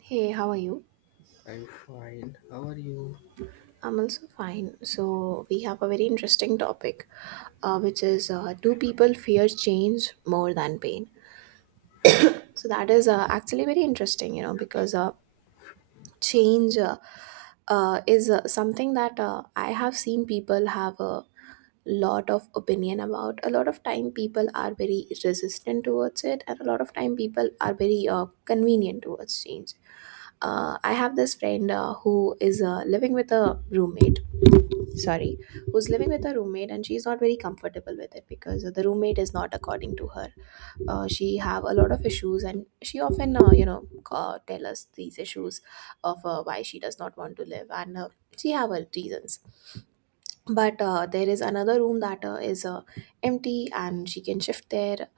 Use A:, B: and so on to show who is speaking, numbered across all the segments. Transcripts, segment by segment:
A: Hey, how are you?
B: I'm fine. How are you?
A: I'm also fine. So, we have a very interesting topic, which is do people fear change more than pain? So, that is actually very interesting, because change is something that I have seen people have a lot of opinion about. A lot of time, people are very resistant towards it, and a lot of time, people are very convenient towards change. I have this friend who is living with a roommate, sorry, who's living with a roommate, and she's not very comfortable with it because the roommate is not according to her. She have a lot of issues, and she often tell us these issues of why she does not want to live. And she have her reasons, but there is another room that is empty and she can shift there,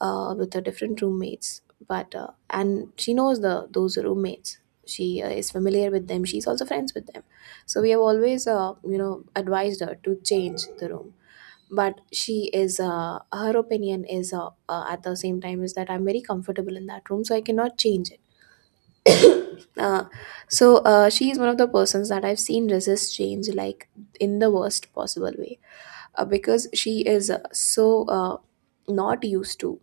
A: with her different roommates. But uh, and she knows the those roommates. She is familiar with them, she's also friends with them. So we have always advised her to change the room. But she is, her opinion is, at the same time is that I'm very comfortable in that room, so I cannot change it. uh, so she is one of the persons that I've seen resist change, like, in the worst possible way. Because she is so not used to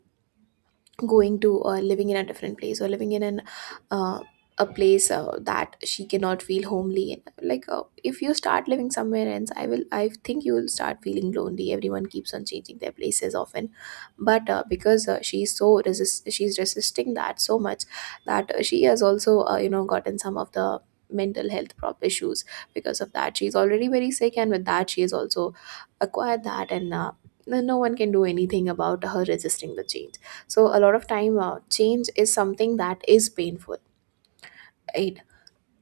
A: going to or living in a different place, or living in an uh, a place that she cannot feel homely in. Like, if you start living somewhere else, I think you will start feeling lonely. Everyone keeps on changing their places often. But because she's resisting that so much, that she has also gotten some of the mental health prop issues because of that. She's already very sick, and with that she has also acquired that. And no one can do anything about her resisting the change. So a lot of time, change is something that is painful, right?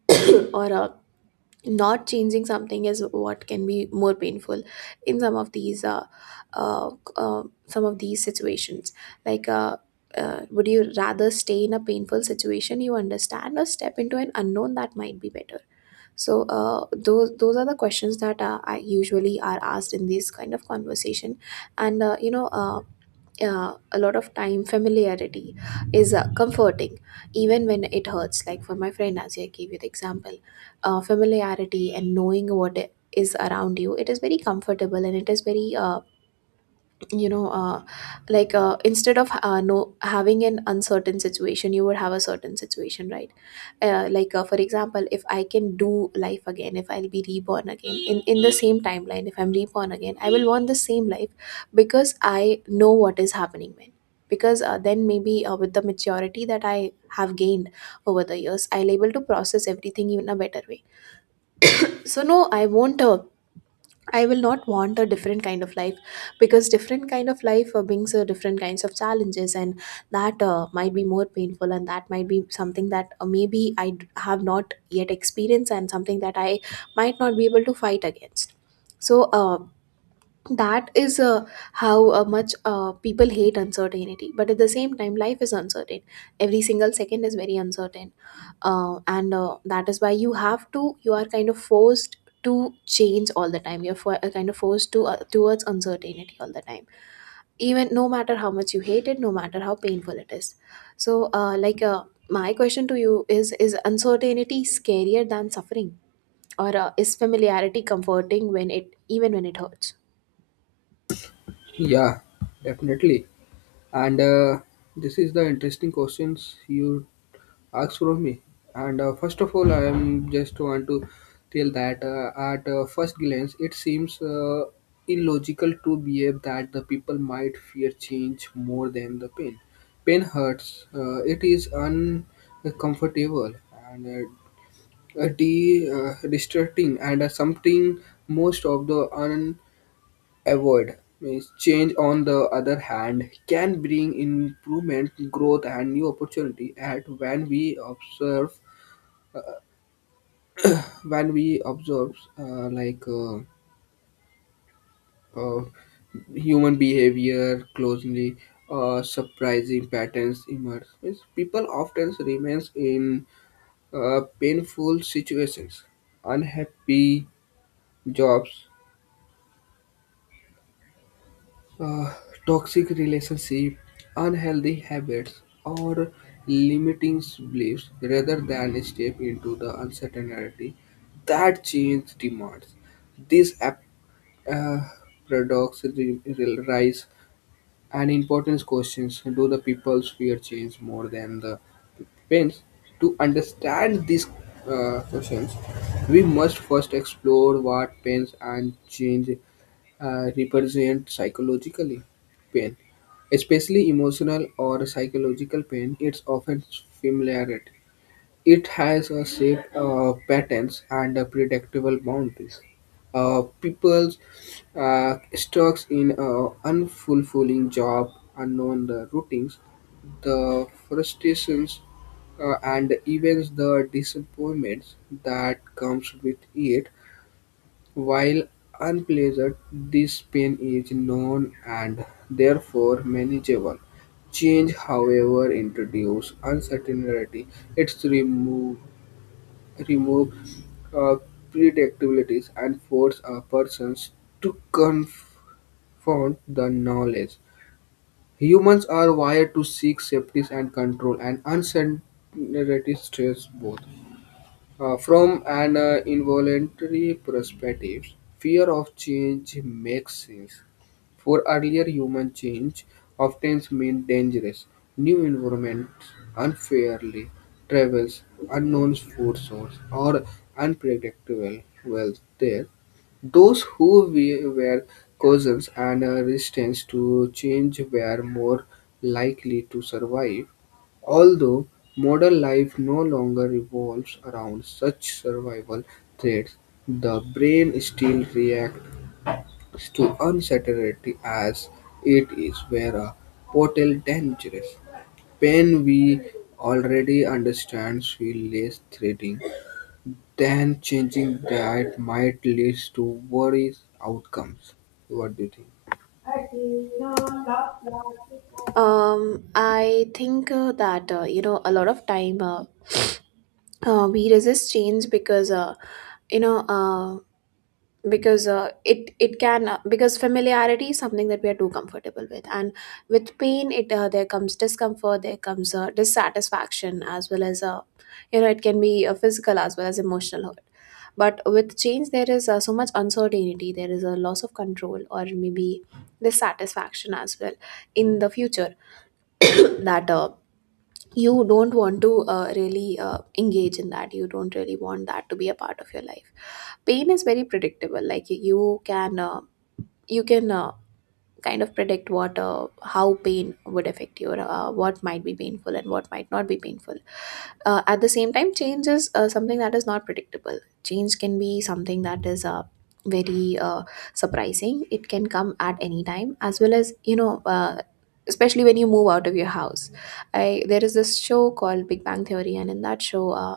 A: Or not changing something is what can be more painful in some of these situations. Like, would you rather stay in a painful situation, you understand, or step into an unknown that might be better? So those are the questions that I usually are asked in these kind of conversation. And a lot of time familiarity is comforting, even when it hurts, like for my friend, as I gave you the example. Familiarity and knowing what is around you, it is very comfortable, and it is very, you know uh, like, instead of, no, having an uncertain situation, you would have a certain situation, right? Like, for example, if I can do life again, if I'll be reborn again, in the same timeline, if I'm reborn again, I will want the same life, because I know what is happening when. Because then maybe with the maturity that I have gained over the years, I'll able to process everything in a better way. So, no, I will not want a different kind of life. Because different kind of life brings different kinds of challenges, and that might be more painful, and that might be something that maybe have not yet experienced, and something that I might not be able to fight against. So that is how much people hate uncertainty. But at the same time, life is uncertain. Every single second is very uncertain, and that is why you have to you are kind of forced to change all the time. You're kind of forced to, towards uncertainty all the time, even, no matter how much you hate it, no matter how painful it is. So like, my question to you is uncertainty scarier than suffering? Or is familiarity comforting when it, even when it hurts?
B: Yeah, definitely. And This is the interesting questions you asked from me. And First of all, I am just want to tell that at first glance, it seems illogical to behave that the people might fear change more than the pain. Pain hurts. It is uncomfortable and distracting and something most of the Avoid. Means change, on the other hand, can bring improvement, growth, and new opportunity. At when we observe, when we observe, uh, like uh, uh, human behavior closely, surprising patterns emerge. Means people often remains in painful situations, unhappy jobs, uh, toxic relationship, unhealthy habits, or limiting beliefs rather than step into the uncertainty that change demands. These ap- uh, Paradoxes rise and important questions do the people's fear change more than the pains? To understand these questions, we must first explore what pains and change represent psychologically. Pain, especially emotional or psychological pain, it's often familiar it has a shape, patterns, and a predictable boundaries. People stuck in an unfulfilling job, unknown the routines, the frustrations, and even the disappointments that comes with it. While unpleasant, this pain is known and therefore manageable. Change, however, introduce uncertainty. It's remove remove uh, predictabilities and force a person to confront the knowledge. Humans are wired to seek safety and control, and uncertainty stresses both. From an involuntary perspective, fear of change makes sense. For earlier human change often meant dangerous, new environments, unfairly travels, unknown food source, or unpredictable wealth there. Those who were cautious and resistant to change were more likely to survive. Although modern life no longer revolves around such survival threats, the brain still reacts to uncertainty as it is where a portal dangerous. Pain we already understand feels less threatening than changing that might lead to worse outcomes. What do you think?
A: I think that a lot of time, we resist change because you know uh. because it it can because familiarity is something that we are too comfortable with. And with pain, it, there comes discomfort, there comes dissatisfaction, as well as, it can be physical as well as emotional hurt. But with change there is so much uncertainty, there is a loss of control, or maybe dissatisfaction as well, in the future, that you don't want to really engage in that. You don't really want that to be a part of your life. Pain is very predictable. Like, you can kind of predict what how pain would affect you, or what might be painful and what might not be painful. At the same time, change is something that is not predictable. Change can be something that is very surprising, it can come at any time, as well as, especially when you move out of your house. There is this show called Big Bang Theory, and in that show,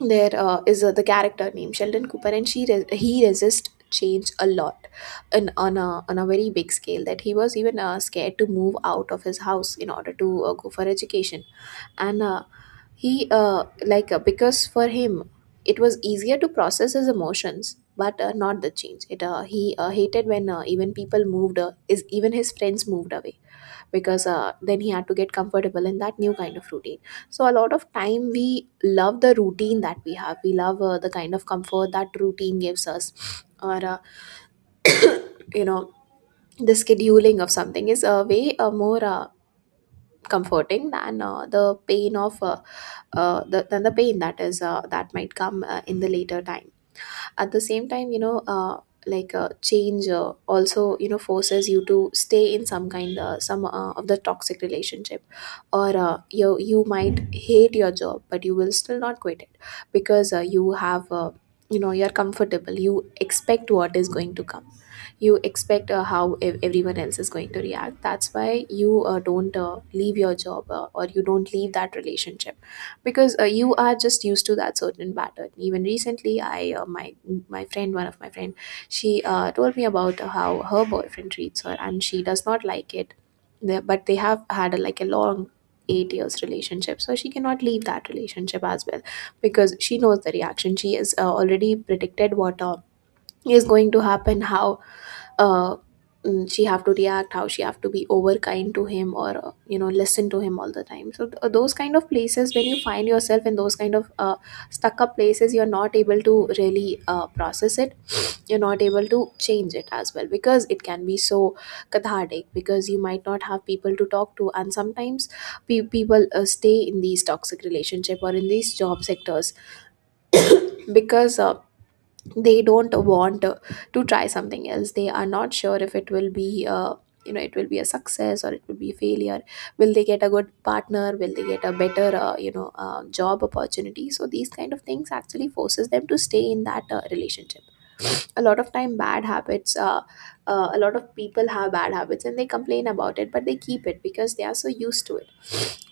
A: there is the character named Sheldon Cooper, and he resists change a lot. On a very big scale, that he was even scared to move out of his house in order to go for education. And he like, because for him it was easier to process his emotions, but not the change. It uh, he uh, hated when, even people moved, is even his friends moved away. Because then he had to get comfortable in that new kind of routine. So a lot of time we love the routine that we have, we love the kind of comfort that routine gives us. Or you know the scheduling of something is way more comforting than the pain of, than the pain that is, that might come in the later time. At the same time, like, change also, forces you to stay in some, of the toxic relationship. Or you might hate your job, but you will still not quit it. Because you're comfortable, you expect what is going to come. You expect how everyone else is going to react. That's why you don't leave your job, or you don't leave that relationship. Because you are just used to that certain pattern. Even recently, I my friend, one of my friend, she told me about how her boyfriend treats her and she does not like it. But they have had a, like, a long 8 years relationship, so she cannot leave that relationship as well. Because she knows the reaction, she is already predicted what is going to happen, how uh, she have to react, how she have to be over kind to him, or listen to him all the time. So those kind of places, when you find yourself in those kind of stuck up places, you're not able to really process it. You're not able to change it as well, because it can be so cathartic, because you might not have people to talk to. And sometimes people stay in these toxic relationship or in these job sectors. Because they don't want to try something else. They are not sure if it will be, it will be a success or it will be a failure. Will they get a good partner? Will they get a better, job opportunity? So these kind of things actually forces them to stay in that relationship. a lot of time bad habits uh, a lot of people have bad habits, and they complain about it, but they keep it because they are so used to it.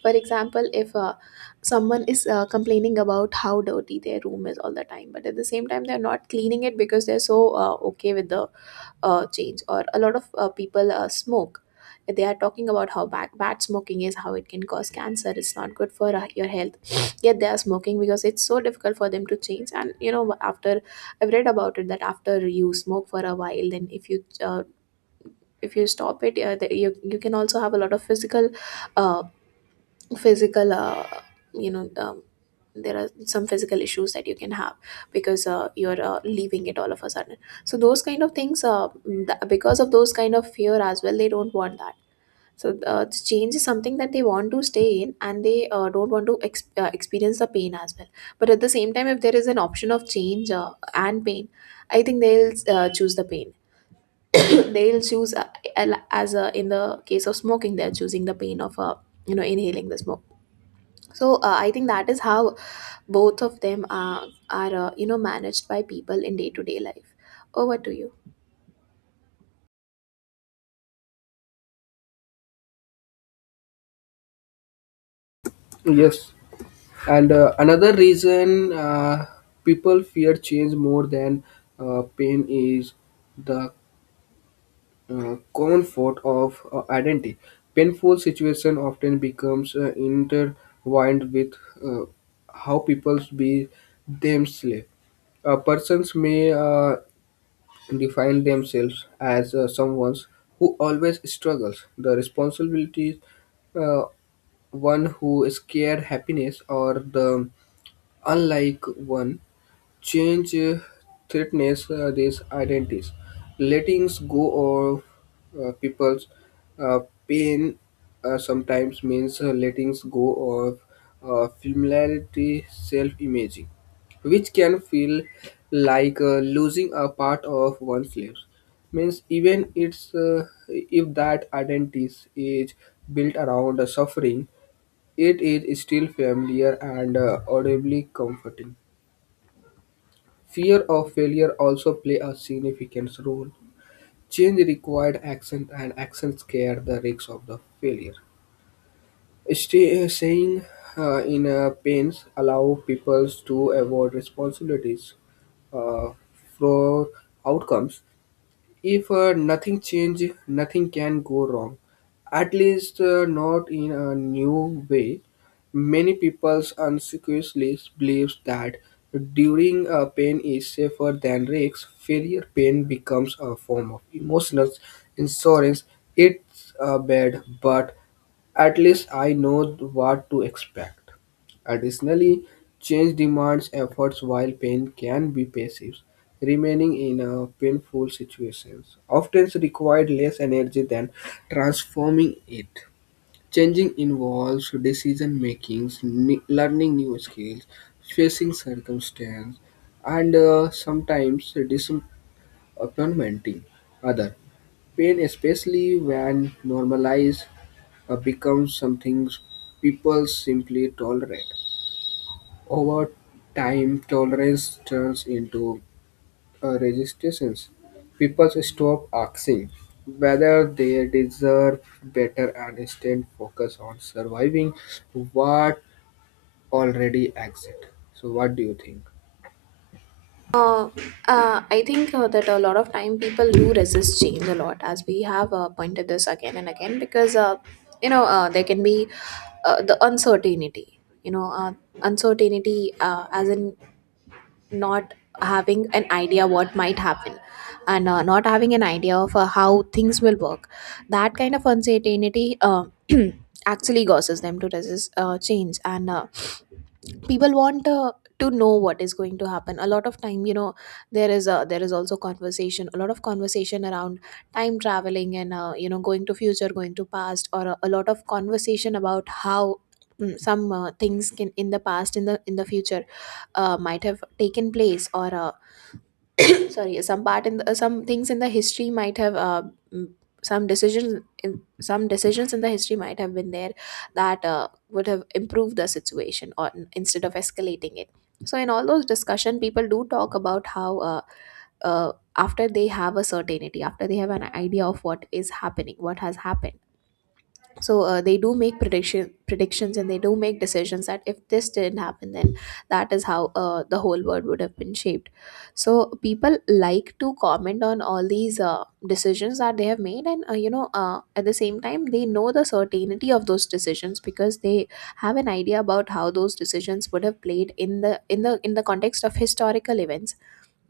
A: For example, if someone is complaining about how dirty their room is all the time, but at the same time, they're not cleaning it because they're so okay with the change. Or a lot of people smoke. They are talking about how bad, bad smoking is, how it can cause cancer, it's not good for your health. Yet they are smoking because it's so difficult for them to change. And you know, after I've read about it, that after you smoke for a while, then if you stop it, the, you can also have a lot of physical uh, physical uh, you know um, there are some physical issues that you can have because you're leaving it all of a sudden. So those kind of things because of those kind of fear as well, they don't want that. So the change is something that they want to stay in, and they don't want to experience the pain as well. But at the same time, if there is an option of change and pain, I think they'll choose the pain. they'll choose al- as In the case of smoking, they're choosing the pain of inhaling the smoke. So I think that is how both of them are managed by people in day to day life. Over to you.
B: Yes. And Another reason people fear change more than pain is the comfort of identity. Painful situation often becomes intertwined with uh, how people be themselves. A persons may define themselves as someone who always struggles. The responsibilities uh, one who is scared happiness or the Unlike one, change threatens these identities. Letting go of people's uh, pain sometimes means letting go of familiarity, self-image, which can feel like losing a part of one's lives. Means even it's if that identity is built around the suffering it is still familiar and audibly comforting. Fear of failure also play a significant role. Change required action and action scare the risks of the failure. Saying in pains allow people to avoid responsibilities uh, for outcomes If nothing change, nothing can go wrong. At least not in a new way. Many people unconsciously believes that during a pain is safer than risks. Failure pain becomes a form of emotional insurance. It's bad, but at least I know what to expect. Additionally, change demands efforts while pain can be passive. Remaining in a painful situation often requires less energy than transforming it. Changing involves decision making, learning new skills, facing circumstance, and sometimes disappointing other. Pain, especially when normalized, becomes something people simply tolerate. Over time, tolerance turns into a resistance. People stop asking whether they deserve better and instead focus on surviving what already exists. So, what do you think?
A: uh, I think that a lot of time people do resist change a lot, as we have pointed this again and again, because there can be the uncertainty. You know, uncertainty as in not having an idea what might happen, and not having an idea of how things will work. That kind of uncertainty actually causes them to resist change. And people want to know what is going to happen a lot of time. You know, there is also conversation, a lot of conversation around time traveling, and going to future, going to past. Or a lot of conversation about how mm, some things can in the past, in the future might have taken place. Or sorry, some part in some things in the history might have mm, some decisions in the history might have been there that would have improved the situation or n- instead of escalating it. So in all those discussion, people do talk about how after they have a certainty, after they have an idea of what is happening, what has happened. So they do make predictions, and they do make decisions that if this didn't happen, then that is how the whole world would have been shaped. So people like to comment on all these decisions that they have made. And at the same time, they know the certainty of those decisions because they have an idea about how those decisions would have played in the in the in the context of historical events.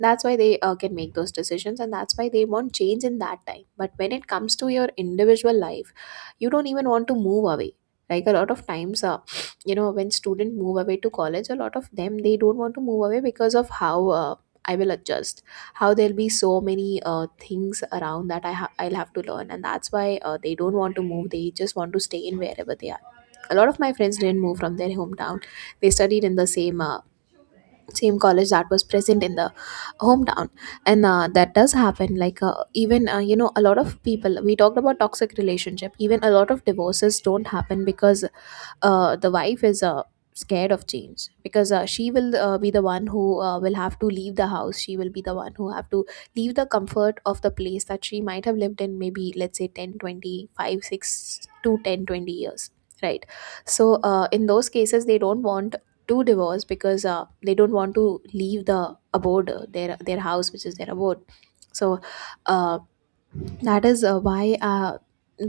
A: That's why they can make those decisions, and that's why they want change in that time. But when it comes to your individual life, you don't even want to move away. Like, a lot of times, you know, when students move away to college, a lot of them, they don't want to move away because of how I will adjust, how there'll be so many things around that I'll have to learn. And that's why they don't want to move, they just want to stay in wherever they are. A lot of my friends didn't move from their hometown. They studied in the same college that was present in the hometown. And that does happen. Like even you know a lot of people, we talked about toxic relationship. Even a lot of divorces don't happen because the wife is scared of change, because she will be the one who will have to leave the house. She will be the one who have to leave the comfort of the place that she might have lived in, maybe let's say ten, twenty, five 6 to 10, 20 years, right? So in those cases, they don't want to divorce because they don't want to leave the abode, their house, which is their abode. So, um, that is why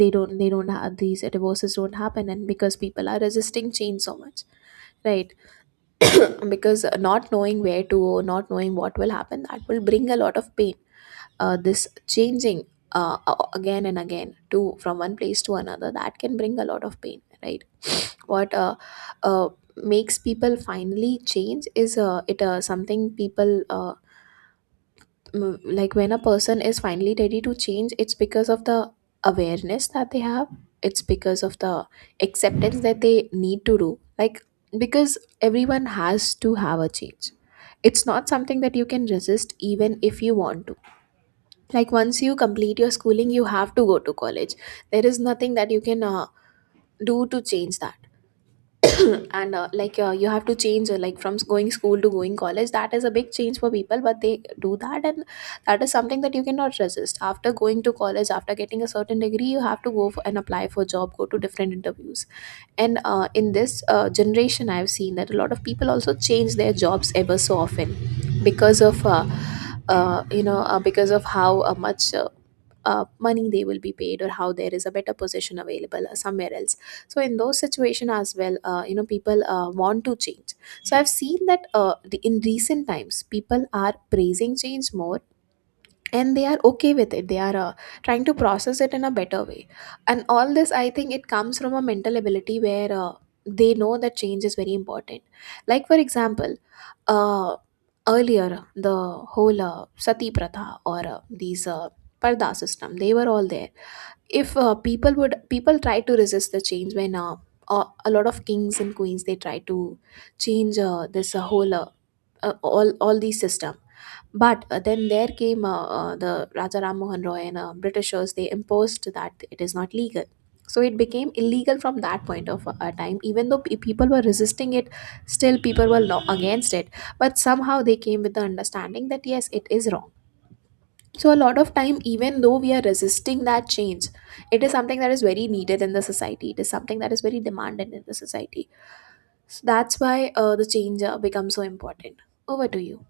A: they don't have these divorces don't happen, and because people are resisting change so much, right? Because not knowing where to go, not knowing what will happen, that will bring a lot of pain. This changing again and again to from one place to another, that can bring a lot of pain, right? What uh, makes people finally change is it something like when a person is finally ready to change, it's because of the awareness that they have. It's because of the acceptance that they need to do. Like, because everyone has to have a change, it's not something that you can resist, even if you want to. Like, once you complete your schooling, you have to go to college. There is nothing that you can do to change that. And you have to change, like going school to going college. That is a big change for people, but they do that. And that is something that you cannot resist. After going to college, after getting a certain degree, you have to go for and apply for job, go to different interviews. And in this generation, I've seen that a lot of people also change their jobs ever so often, because of because of how much money they will be paid, or how there is a better position available somewhere else. So in those situation as well, people want to change. So I've seen that in recent times, people are praising change more, and they are okay with it. They are trying to process it in a better way. And all this, I think it comes from a mental ability where they know that change is very important. Like, for example, uh, earlier, the whole sati pratha, or these parda system, they were all there. If people try to resist the change when a lot of kings and queens, they try to change this whole all these system. But then there came the Raja Ram Mohan Roy and Britishers. They imposed that it is not legal. So it became illegal from that point of time. Even though people were resisting it, still people were lo- against it. But somehow they came with the understanding that yes, it is wrong. So a lot of time, even though we are resisting that change, it is something that is very needed in the society. It is something that is very demanded in the society. So that's why the change becomes so important. Over to you.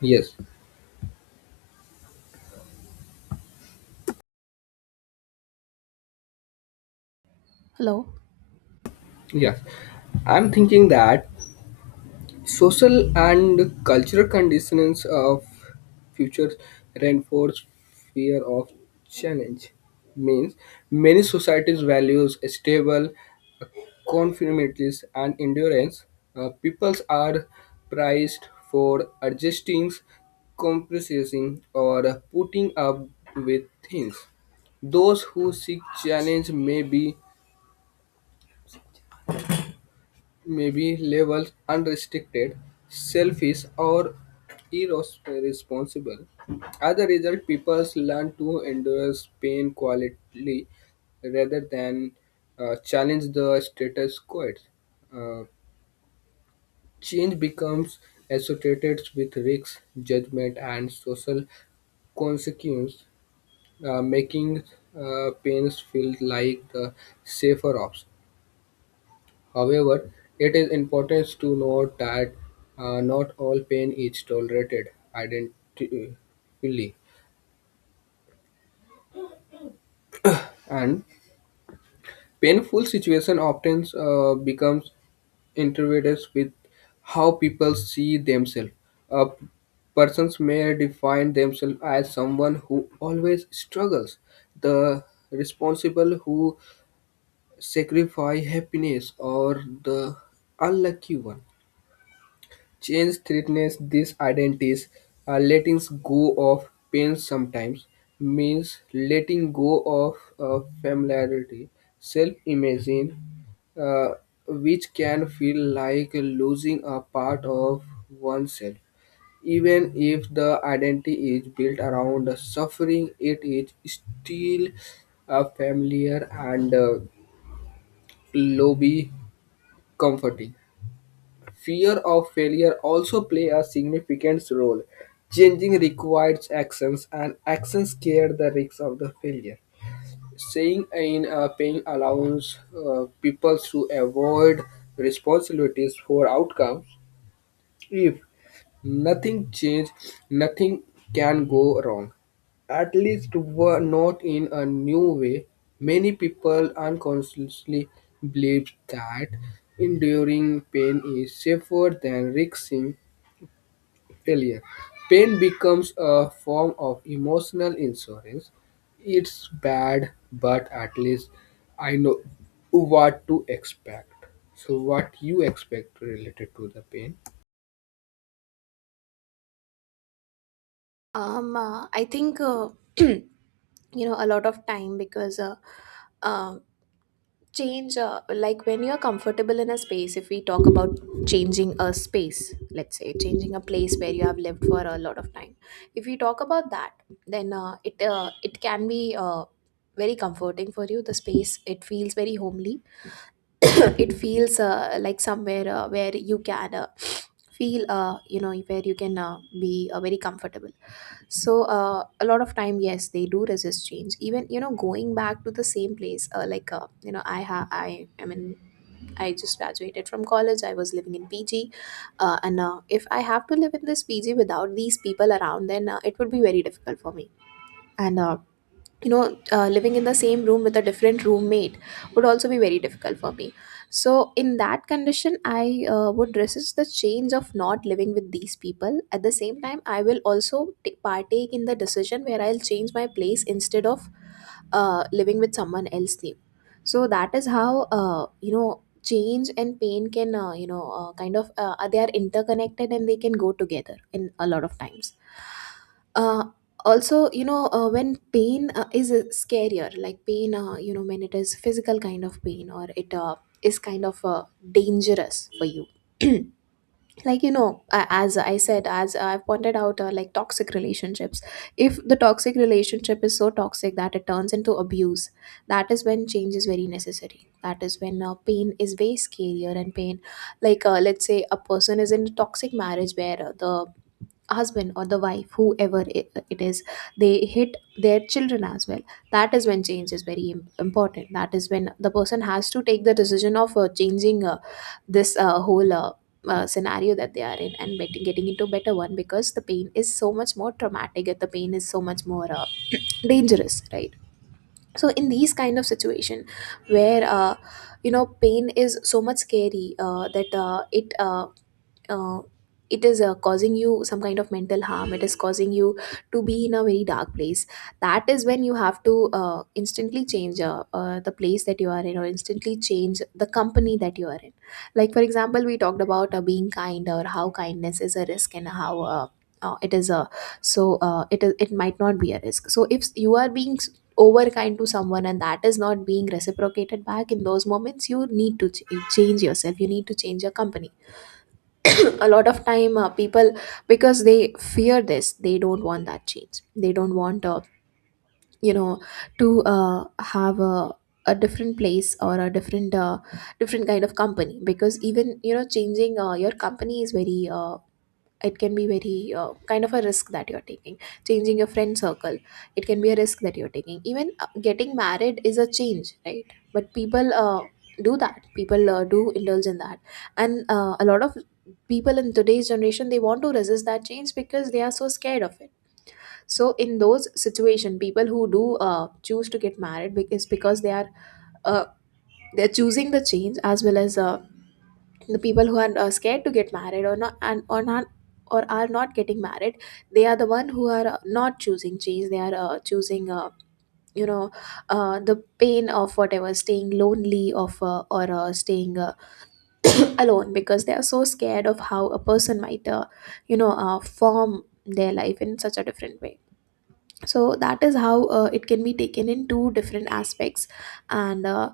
B: Yes,
A: Hello.
B: yes. I'm thinking that Social and cultural conditions of future reinforce fear of challenge. Means many societies values stable conformities and endurance. Peoples are prized for adjusting, compromising, or putting up with things. Those who seek challenge may be labeled unrestricted, selfish, or irresponsible. As a result, people learn to endure pain quietly rather than challenge the status quo. Uh, Change becomes associated with risks, judgment, and social consequence, making pains feel like the safer option. However, it is important to note that not all pain is tolerated identically, and painful situation often becomes intertwined with how people see themselves. A persons may define themselves as someone who always struggles, the responsible who sacrifice happiness, or the unlucky one Change threatens these identities. Letting go of pain sometimes means letting go of familiarity, self-image, uh, which can feel like losing a part of oneself. Even if the identity is built around suffering, it is still familiar and lobby comforting. Fear of failure also play a significant role. Changing requires actions and actions scare the risk of the failure. Saying in paying allows people to avoid responsibilities for outcomes if nothing changes, nothing can go wrong. At least were not in a new way. Many people unconsciously believe that enduring pain is safer than risking failure. Pain becomes a form of emotional insurance. It's bad, but at least I know what to expect. So, what you expect related to the pain?
A: I think you know, a lot of time because uh, change, like when you're comfortable in a space. If we talk about changing a space, let's say changing a place where you have lived for a lot of time. If we talk about that, then it can be very comforting for you. The space, it feels very homely. It feels like somewhere where you can feel where you can be very comfortable. So a lot of time, yes, they do resist change, even, you know, going back to the same place. Uh, like you know I ha I mean, I just graduated from college, I was living in PG. And if I have to live in this PG without these people around, then it would be very difficult for me. And living in the same room with a different roommate would also be very difficult for me. So in that condition, I would resist the change of not living with these people. At the same time, I will also t- partake in the decision where I'll change my place instead of living with someone else new. So that is how, change and pain can, kind of, they are interconnected, and they can go together in a lot of times. Uh, also, you know, when pain is scarier, like pain, when it is physical kind of pain, or it is kind of dangerous for you. Like, you know, as I said, as I pointed out, like toxic relationships, if the toxic relationship is so toxic that it turns into abuse, that is when change is very necessary. That is when pain is way scarier, and pain, let's say a person is in a toxic marriage where the husband or the wife, whoever it is, they hit their children as well. That is when change is very important. That is when the person has to take the decision of changing this whole scenario that they are in and getting into better one, because the pain is so much more traumatic and the pain is so much more dangerous, right? So in these kind of situation where, pain is so much scary that it uh, it is causing you some kind of mental harm, it is causing you to be in a very dark place. That is when you have to instantly change the place that you are in, or instantly change the company that you are in. Like for example, we talked about being kind, or how kindness is a risk, and how it is a, so it is, it might not be a risk. So if you are being over kind to someone and that is not being reciprocated back, in those moments you need to change yourself, you need to change your company. A lot of time people, because they fear this, they don't want that change. They don't want you know to have a different place or a different different kind of company, because even you know, changing your company is very it can be very kind of a risk that you're taking. Changing your friend circle, it can be a risk that you're taking. Even getting married is a change, right? But people do that, people do indulge in that. And a lot of people in today's generation, they want to resist that change because they are so scared of it. So in those situation, people who do choose to get married, because they are uh, they're choosing the change, as well as the people who are scared to get married or not, and or not, or are not getting married, they are the one who are not choosing change. They are choosing you know the pain of whatever, staying lonely, of or staying alone, because they are so scared of how a person might form their life in such a different way. So that is how it can be taken in two different aspects, and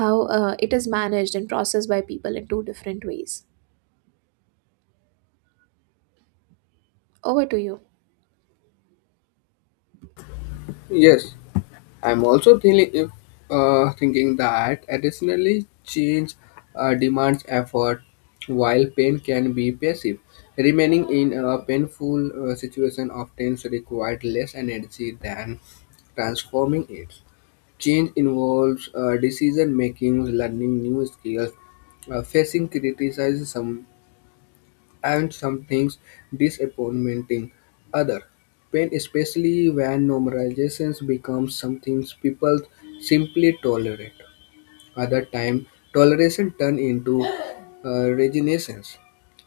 A: how it is managed and processed by people in two different ways. Over to you.
B: Yes. I'm also thinking if thinking that additionally change demands effort, while pain can be passive. Remaining in a painful situation often requires less energy than transforming it. Change involves decision making, learning new skills, facing criticism, and some things disappointing other. Pain, especially when normalizations becomes something people simply tolerate. Other time, toleration turn into resignations.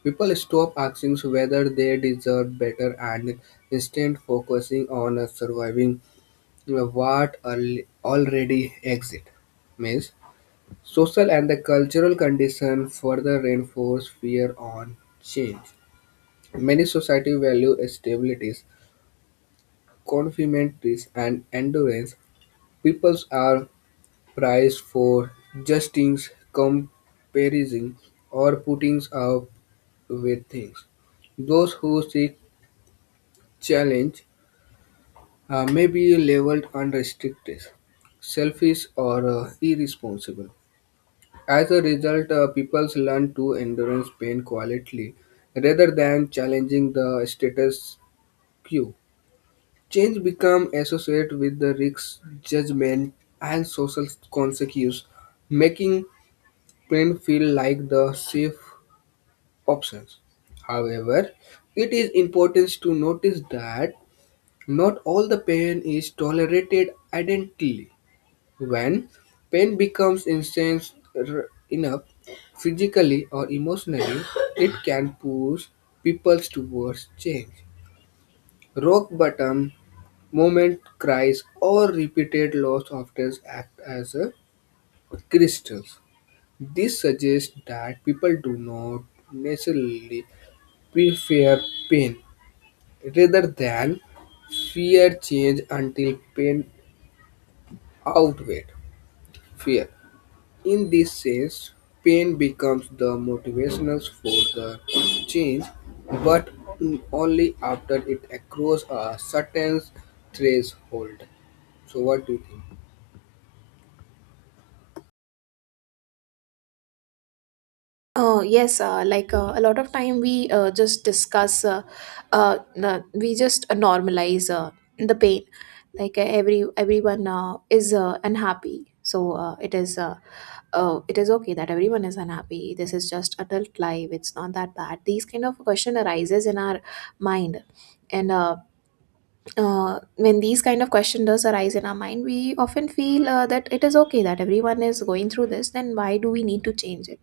B: People stop asking whether they deserve better and instead focusing on surviving what already exists. Means social and the cultural condition further reinforce fear on change. Many society value stability, confidence, and endurance. Peoples are prized for justing, comparing, or putting up with things. Those who seek challenge may be labeled unrestricted, selfish, or irresponsible. As a result, peoples learn to endurance pain quietly rather than challenging the status quo. Change become associated with the risk, judgment, and social consequences, making print feel like the safe options. However, it is important to notice that not all the pain is tolerated identically. When pain becomes enough physically or emotionally, it can push people towards change. Rock bottom Moment cries, or repeated loss often act as a crystals. This suggests that people do not necessarily prefer pain rather than fear change until pain outweighs fear. In this sense, pain becomes the motivational for the change, but only after it across a certain threshold. So what do you think?
A: Yes, a lot of time we just discuss, we just normalize the pain. Everyone is unhappy, so it is okay that everyone is unhappy. This is just adult life; it's not that bad. These kind of question arises in our mind, and when these kind of question does arise in our mind, we often feel that it is okay that everyone is going through this. Then why do we need to change it?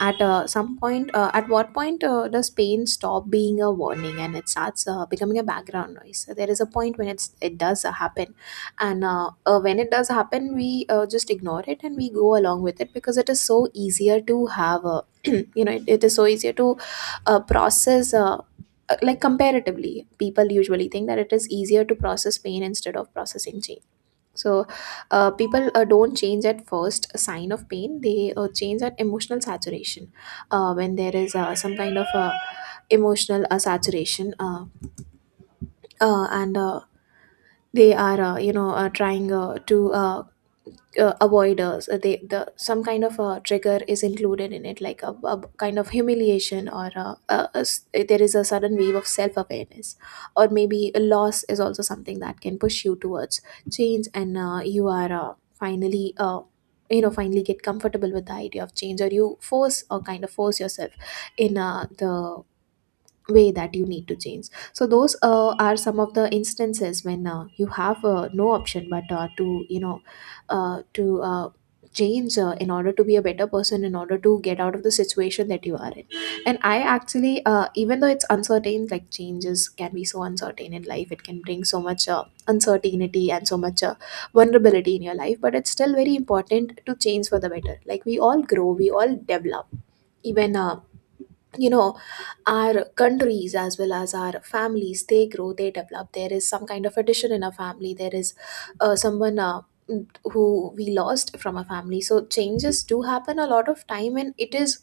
A: At some point, at what point does pain stop being a warning and it starts becoming a background noise? So there is a point when it does happen, and when it does happen, we just ignore it and we go along with it, because it is so easier to have a you know it is so easier to process comparatively people usually think that it is easier to process pain instead of processing change. So, people don't change at first sign of pain. They change at emotional saturation. When there is some kind of emotional saturation, and they are, trying to avoiders they the some kind of a trigger is included in it, like a kind of humiliation, or there is a sudden wave of self awareness, or maybe a loss is also something that can push you towards change. And you are finally finally get comfortable with the idea of change, or you force or kind of force yourself in the way that you need to change. So those are some of the instances when you have no option but to you know to change in order to be a better person, in order to get out of the situation that you are in. And I actually even though it's uncertain, like changes can be so uncertain in life, it can bring so much uncertainty and so much vulnerability in your life, but it's still very important to change for the better. Like we all grow, we all develop. Even you know our countries as well as our families, they grow, they develop. There is some kind of addition in a family, there is someone who we lost from a family. So changes do happen a lot of time, and it is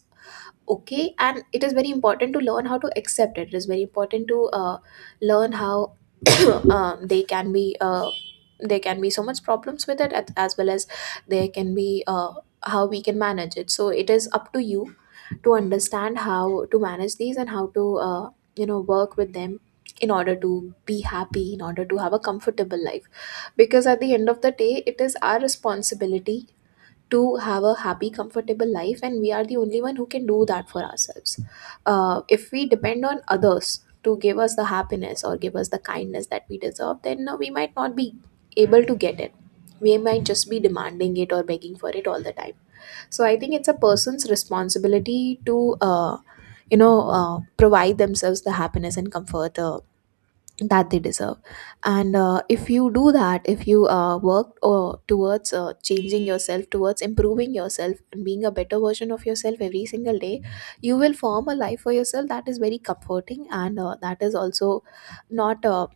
A: okay, and it is very important to learn how to accept it. It is very important to learn how they can be there can be so much problems with it, as well as there can be how we can manage it. So it is up to you to understand how to manage these and how to work with them, in order to be happy, in order to have a comfortable life, because at the end of the day, it is our responsibility to have a happy comfortable life, and we are the only one who can do that for ourselves. If we depend on others to give us the happiness or give us the kindness that we deserve, then we might not be able to get it. We might just be demanding it or begging for it all the time. So I think it's a person's responsibility to uh, provide themselves the happiness and comfort that they deserve. And if you do that, if you work towards changing yourself, towards improving yourself and being a better version of yourself every single day, you will form a life for yourself that is very comforting, and that is also not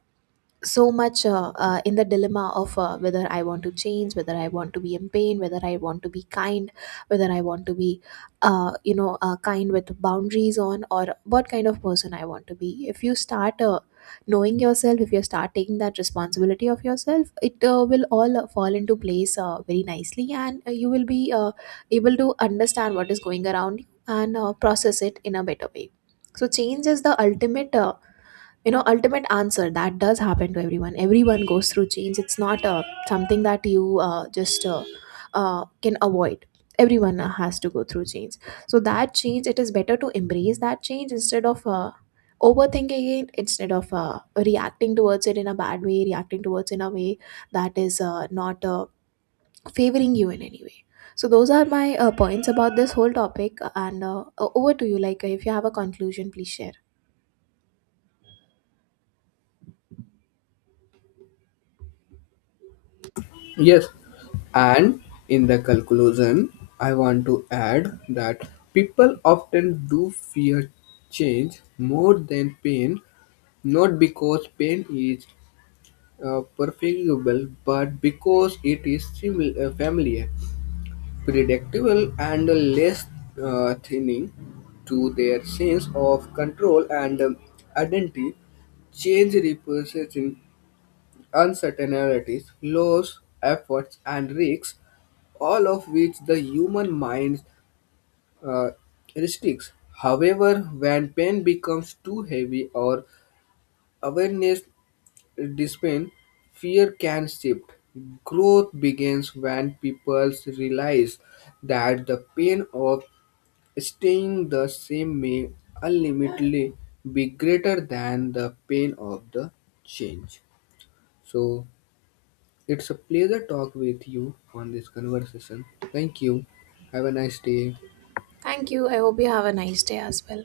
A: so much in the dilemma of whether I want to change, whether I want to be in pain, whether I want to be kind, whether I want to be, kind with boundaries on, or what kind of person I want to be. If you start knowing yourself, if you start taking that responsibility of yourself, it will all fall into place very nicely, and you will be able to understand what is going around you, and process it in a better way. So change is the ultimate. Ultimate answer that does happen to everyone. Everyone goes through change. It's not something that you just can avoid. Everyone has to go through change. So that change, it is better to embrace that change instead of overthinking it, instead of reacting towards it in a bad way, reacting towards in a way that is not favoring you in any way. So those are my points about this whole topic. And over to you, like if you have a conclusion, please share.
B: Yes, and in the conclusion, I want to add that people often do fear change more than pain, not because pain is preferable, but because it is familiar, predictable, and less thinning to their sense of control and identity. Change represents uncertainties, loss, efforts, and risks, all of which the human mind uh, restricts. However, when pain becomes too heavy or awareness dissipates, fear can shift. Growth begins when people realize that the pain of staying the same may ultimately be greater than the pain of the change. So, It's a pleasure talk with you on this conversation. Thank you. Have a nice day.
A: Thank you. I hope you have a nice day as well.